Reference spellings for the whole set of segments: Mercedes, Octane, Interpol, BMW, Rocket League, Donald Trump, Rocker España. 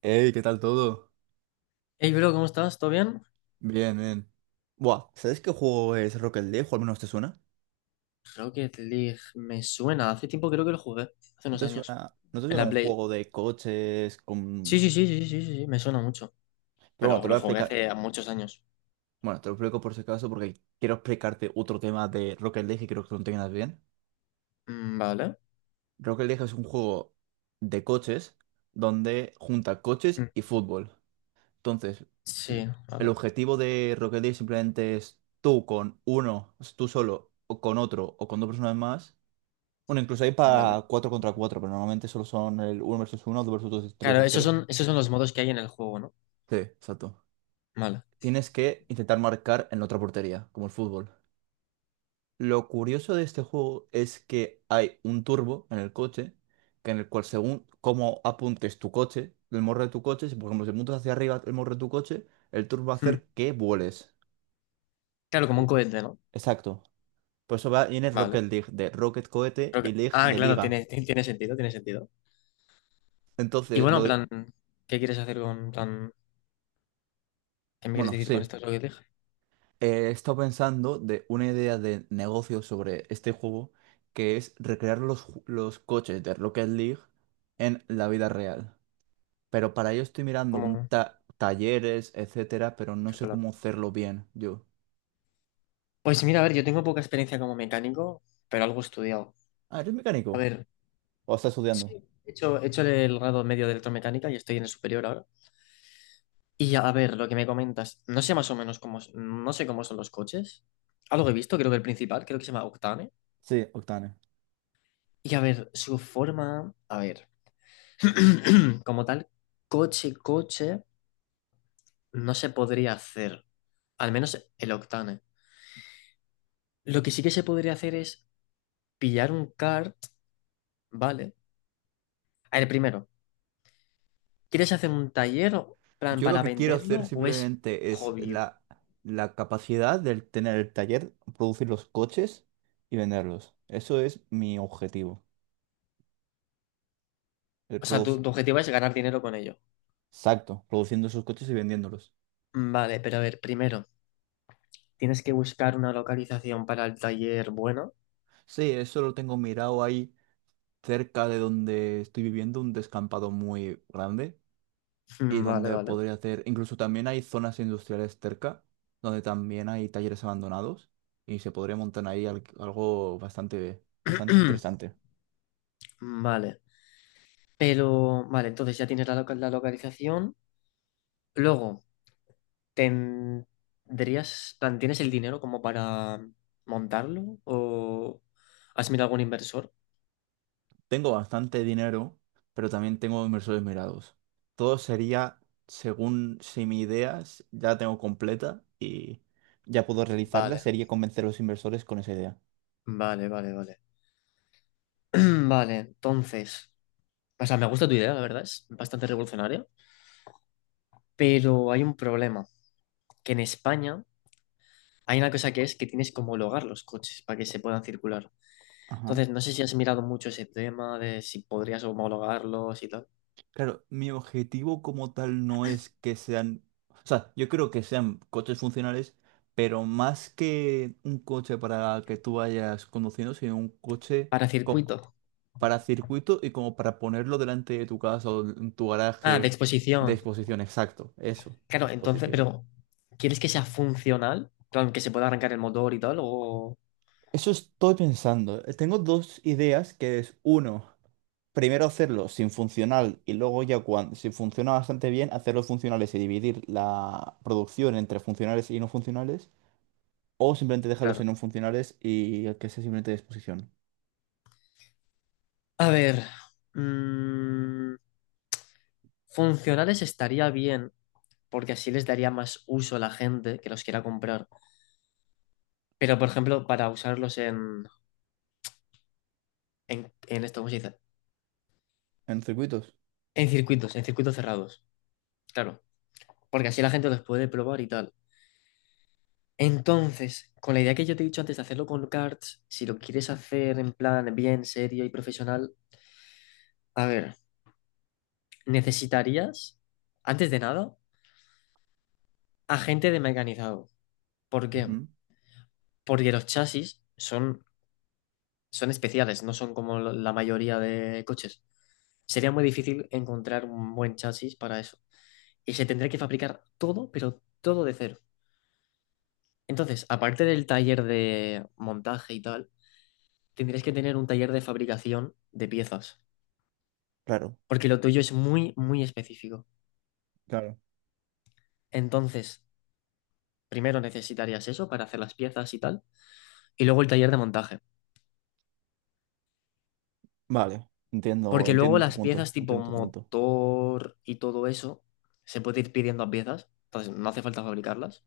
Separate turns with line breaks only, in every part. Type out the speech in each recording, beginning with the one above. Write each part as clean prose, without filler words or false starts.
Hey, ¿qué tal todo?
Hey, bro, ¿cómo estás? ¿Todo bien?
Bien, bien. Buah, ¿sabes qué juego es Rocket League? O al menos te suena.
Rocket League, me suena. Hace tiempo creo que lo jugué, hace
¿No
unos
te
años.
suena,
En la
un
Play.
juego de coches
Sí,
con...
sí, sí, sí, sí, sí, sí, me suena mucho.
Pero bueno,
Pero
te lo voy
lo
a
jugué
explicar.
hace muchos años.
Bueno, te lo explico por si acaso porque quiero explicarte otro tema de Rocket League y creo que lo entiendas bien.
Vale.
Rocket League es un juego de coches donde junta coches
Mm,
y fútbol. Entonces, l-
Sí,
el
vale,
objetivo de Rocket League simplemente es tú con uno, tú solo, o con otro, o con dos personas más. Bueno, incluso hay
vale.
para 4 contra 4, pero normalmente solo son el uno versus uno, 2 versus 2, 3
Claro,
versus 3.
esos son los modos que hay en el juego, ¿no?
Sí, exacto.
Vale.
Tienes que intentar marcar en la otra portería, como el fútbol. Lo curioso de este juego es que hay un turbo en el coche, que en el cual según cómo apuntes tu coche, el morro de tu coche, si por ejemplo si apuntas hacia arriba el morro de tu coche, el turbo va a
Mm,
hacer que vueles.
Claro, como
Sí.
un cohete, ¿no?
Exacto. Por eso va, viene Rocket
Vale.
League, de Rocket Cohete y League
Ah,
de
claro,
Liga.
tiene sentido, tiene sentido. Y
Entonces,
bueno, ¿qué quieres hacer con qué me quieres
Bueno,
decir con
sí.
esto Rocket League?
He estado pensando de una idea de negocio sobre este juego, que es recrear los, los coches de Rocket League en la vida real. Pero para ello estoy mirando un
¿Cómo?
talleres, etcétera, pero no
Qué
sé cómo hacerlo bien yo.
Pues mira, a ver, yo tengo poca experiencia como mecánico, pero algo he estudiado.
Ah, ¿eres
A
mecánico?
ver,
¿O estás
sí,
estudiando?
he hecho el grado medio de electromecánica y estoy en el superior ahora. Y a ver, lo que me comentas, no sé más o menos no sé cómo son los coches. Algo he visto, creo que se llama Octane.
Sí, Octane.
Y a ver, su forma, a ver, como tal, coche, coche, no se podría hacer. Al menos el Octane. Lo que sí que se podría hacer es pillar un kart, ¿vale? A ver, primero, ¿quieres hacer un taller, plan,
Yo lo
para
que quiero
venderlo
hacer
o es
simplemente es
hobby?
la, la capacidad de tener el taller, producir los coches y venderlos. Eso es mi objetivo. El
O sea, tu objetivo es ganar dinero con ello.
exacto, produciendo esos coches y vendiéndolos.
Vale, pero a ver, primero, tienes que buscar una localización para el taller bueno.
Sí, eso lo tengo mirado ahí cerca de donde estoy viviendo, un descampado muy grande y
Vale,
donde
vale.
podría hacer, incluso también hay zonas industriales cerca, donde también hay talleres abandonados y se podría montar ahí algo bastante, bastante interesante.
Vale. Pero, vale, entonces ya tienes la localización. Luego, ¿tendrías, plan, tienes el dinero como para montarlo? ¿O has mirado algún inversor?
Tengo bastante dinero, pero también tengo inversores mirados. Todo sería según si mi idea ya la tengo completa y ya puedo realizarla,
Vale,
sería convencer a los inversores con esa idea.
vale, vale, vale. Vale, entonces, o sea, me gusta tu idea, la verdad, es bastante revolucionaria, pero hay un problema, que en España hay una cosa que es que tienes que homologar los coches para que se puedan circular.
Ajá.
Entonces, no sé si has mirado mucho ese tema de si podrías homologarlos y tal.
Claro, mi objetivo como tal no es que sean, o sea, yo creo que sean coches funcionales, pero más que un coche para que tú vayas conduciendo, sino un coche
Para
co-
circuito.
para circuito y como para ponerlo delante de tu casa o en tu
Ah, de
garaje de
exposición.
exposición, exacto, eso,
Claro, entonces,
exposición.
pero ¿quieres que sea funcional? Claro, que se pueda arrancar el motor y tal, o...
Eso estoy pensando. Tengo dos ideas, que es uno. Primero hacerlo sin funcional y luego ya cuando, si funciona bastante bien, hacerlos funcionales y dividir la producción entre funcionales y no funcionales, o simplemente dejarlos
Claro.
en no funcionales y el que sea simplemente de exposición.
A ver, mm, funcionales estaría bien, porque así les daría más uso a la gente que los quiera comprar. Pero, por ejemplo, en esto, ¿cómo se dice?
En circuitos.
En circuitos cerrados. Claro. Porque así la gente los puede probar y tal. Entonces, con la idea que yo te he dicho antes de hacerlo con cards, si lo quieres hacer en plan bien, serio y profesional, a ver, necesitarías, antes de nada, agente de mecanizado. ¿Por qué?
Ujú,
Porque son especiales, no son como la mayoría de coches. Sería muy difícil encontrar un buen chasis para eso. Y se tendría que fabricar todo, pero todo de cero. Entonces, aparte del taller de montaje y tal, tendrías que tener un taller de fabricación de piezas,
claro.
porque lo tuyo es muy, muy específico.
Claro.
Entonces, primero necesitarías eso para hacer las piezas y tal, y luego el taller de montaje,
Vale. Entiendo,
porque luego
entiendo tu
las piezas
punto.
tipo
Entiendo tu punto.
motor y todo eso se puede ir pidiendo a piezas, entonces no hace falta fabricarlas.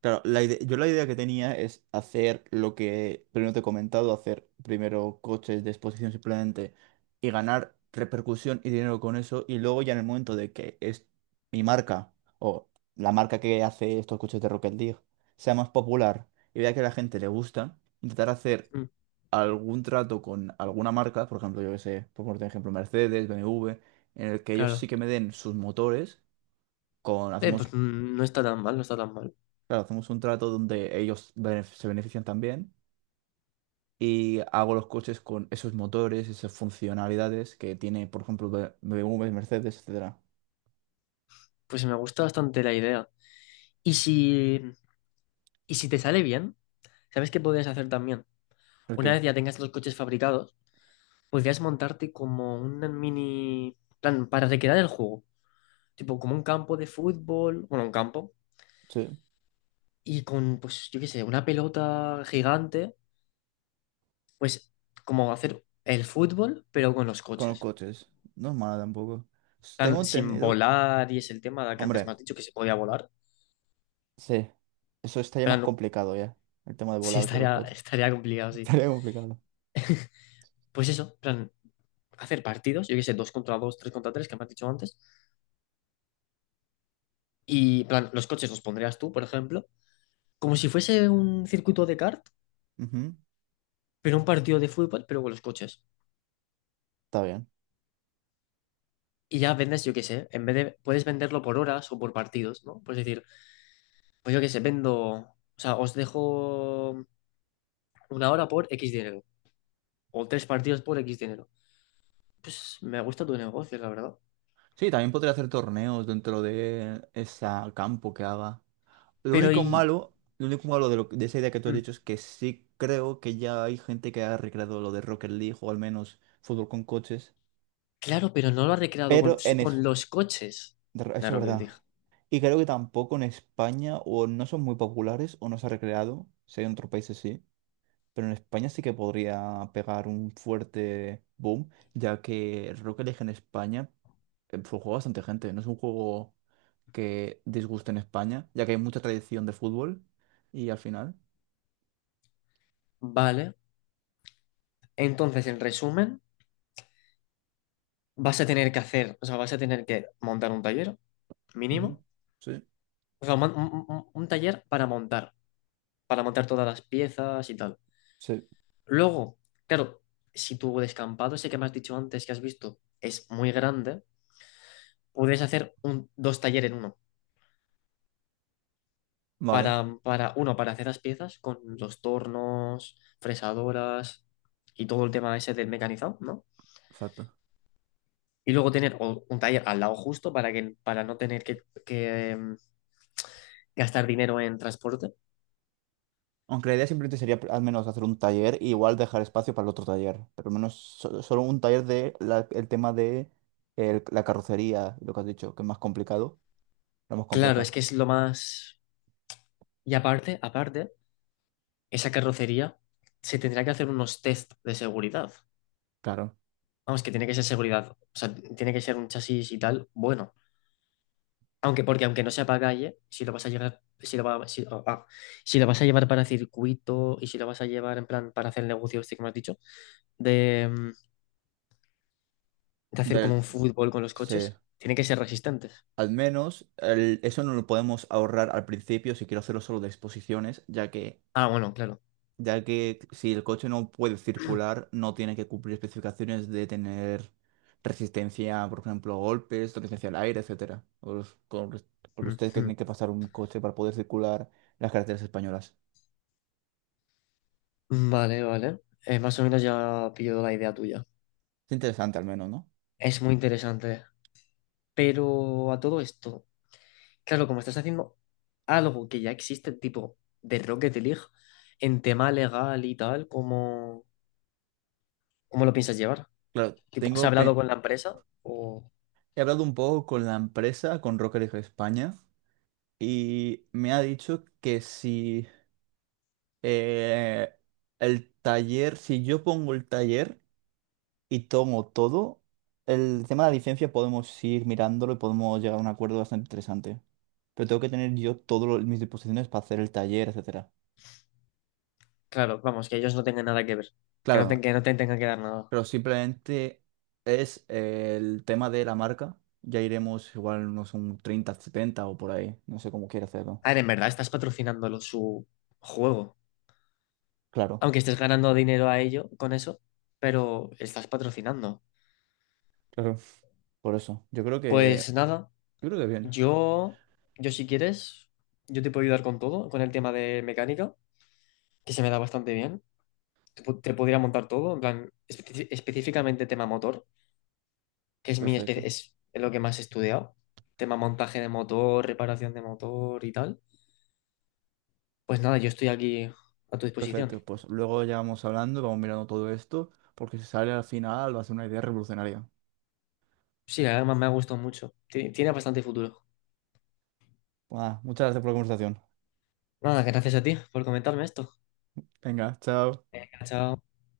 Claro, yo la idea que tenía es hacer lo que primero te he comentado, hacer primero coches de exposición simplemente y ganar repercusión y dinero con eso y luego ya en el momento de que es mi marca o la marca que hace estos coches de Rocket League sea más popular y vea que a la gente le gusta, intentar hacer
Mm,
algún trato con alguna marca, por ejemplo, yo que sé, por poner un ejemplo, Mercedes, BMW, en el que ellos sí
claro.
que me den sus motores, con,
Pues
hacemos.
no está tan mal, no está tan mal.
Claro, hacemos un trato donde ellos se benefician también y hago los coches con esos motores, esas funcionalidades que tiene, por ejemplo, BMW, Mercedes, etcétera.
Pues me gusta bastante la idea. Y si, y si te sale bien, ¿sabes qué podrías hacer también?
¿Por
Una
qué?
vez ya tengas los coches fabricados, podrías montarte como una mini, plan, para recrear el juego, tipo como un campo de fútbol, bueno, un campo,
Sí,
y con, pues, yo qué sé, una pelota gigante, pues, como hacer el fútbol, pero con los
con los
coches,
coches. No es mala tampoco. Tengo
plan, sin
entendido.
volar, y es el tema que antes me
Hombre,
has dicho que se podía volar,
sí. Eso estaría más
plan,
complicado ya. El tema de
sí,
volar con los coches.
estaría complicado, sí.
Estaría complicado.
Pues eso, plan, hacer partidos, yo qué sé, dos contra dos, tres contra tres, que me has dicho antes, y, plan, los coches los pondrías tú, por ejemplo, como si fuese un circuito de kart,
Ujú,
pero un partido de fútbol, pero con los coches.
está bien.
Y ya vendes, yo qué sé, en vez de, puedes venderlo por horas o por partidos, ¿no? Pues decir, pues yo qué sé, vendo, o sea, os dejo una hora por X dinero, o tres partidos por X dinero. Pues me gusta tu negocio, la verdad.
Sí, también podría hacer torneos dentro de ese campo que haga. Lo
Pero
único
y,
malo, lo único malo de, de esa idea que tú has
mm,
dicho es que sí creo que ya hay gente que ha recreado lo de Rocket League o al menos fútbol con coches,
claro, pero no lo ha recreado con,
pero en
con
es,
los coches.
de re- eso es
Claro que
verdad.
dije,
Y creo que tampoco en España o no son muy populares o no se ha recreado, si hay en otros países sí, pero en España sí que podría pegar un fuerte boom, ya que el Rocket League en España lo juega bastante gente, no es un juego que disguste en España, ya que hay mucha tradición de fútbol y al final.
vale. Entonces, en resumen, vas a tener que hacer, o sea, vas a tener que montar un taller
Ujú.
mínimo,
Sí,
o sea, un taller para montar, para montar todas las piezas y tal.
sí,
Luego, claro, si tu descampado ese que me has dicho antes que has visto es muy grande, puedes hacer un, dos talleres en uno.
vale,
Para, uno, para hacer las piezas con los tornos, fresadoras y todo el tema ese del mecanizado, ¿no?
exacto.
Y luego tener un taller al lado justo para que, para no tener que, em, gastar dinero en transporte.
Aunque la idea simplemente sería al menos hacer un taller y igual dejar espacio para el otro taller, pero al menos solo un taller de el tema de la carrocería, lo que has dicho, que es más complicado, lo hemos
Claro, es
complicado.
que es lo más... Y aparte, aparte, esa carrocería se tendrá que hacer unos test de seguridad.
Claro.
Vamos, que tiene que ser seguridad. O sea, tiene que ser un chasis y tal. Bueno, aunque porque aunque no sea para calle, si lo vas a llevar si lo va- si, ah, ah, si lo vas a llevar para circuito y si lo vas a llevar en plan para hacer el negocio este que me has dicho, de, mm, de hacer como
Del,
un fútbol con los
sí,
coches, tiene que ser resistente.
al menos eso no lo podemos ahorrar al principio si quiero hacerlo solo de exposiciones,
Ah, bueno, claro.
ya que si el coche no puede circular, no tiene que cumplir especificaciones de tener resistencia, por ejemplo, a golpes, resistencia al aire, etcétera. Con ustedes que
Ujú.
tienen que pasar un coche para poder circular las carreteras españolas.
Vale, vale. Más o menos ya pillo la idea tuya.
Es interesante al menos, ¿no?
Es muy interesante. Pero a todo esto. Claro, como estás haciendo algo que ya existe, tipo de Rocket League, en tema legal y tal, ¿cómo lo piensas llevar?
Claro,
Tipo, ¿has
tengo
hablado con la empresa? O,
he hablado un poco con la empresa, con Rocker España, y me ha dicho que si eh, el taller, si yo pongo el taller y tomo todo. El tema de la licencia podemos ir mirándolo y podemos llegar a un acuerdo bastante interesante. Pero tengo que tener yo todas mis disposiciones para hacer el taller, etcétera.
claro, vamos, que ellos no tengan nada que ver,
Claro,
que no te tengan que dar nada.
pero simplemente es el tema de la marca. Ya iremos igual unos un 30, 70 o por ahí. No sé cómo quiere hacerlo.
A ver, en verdad estás patrocinándolo su juego,
Claro,
aunque estés ganando dinero a ello con eso, pero estás patrocinando.
claro. Por eso. Yo creo que.
Pues nada,
Yo creo que bien.
yo, yo si quieres, yo te puedo ayudar con todo, con el tema de mecánica, que se me da bastante bien. Te pudiera montar todo, en plan, específicamente tema motor, que es mi
Perfecto.
es lo que más he estudiado, tema montaje de motor, reparación de motor y tal. Pues nada, yo estoy aquí a tu disposición.
Perfecto. Pues luego ya vamos hablando, vamos mirando todo esto, porque si sale al final va a ser una idea revolucionaria.
Sí, además me ha gustado mucho. Tiene bastante futuro.
Buah, muchas gracias por la conversación.
Nada, gracias a ti por comentarme esto.
Venga, chao.
Chao.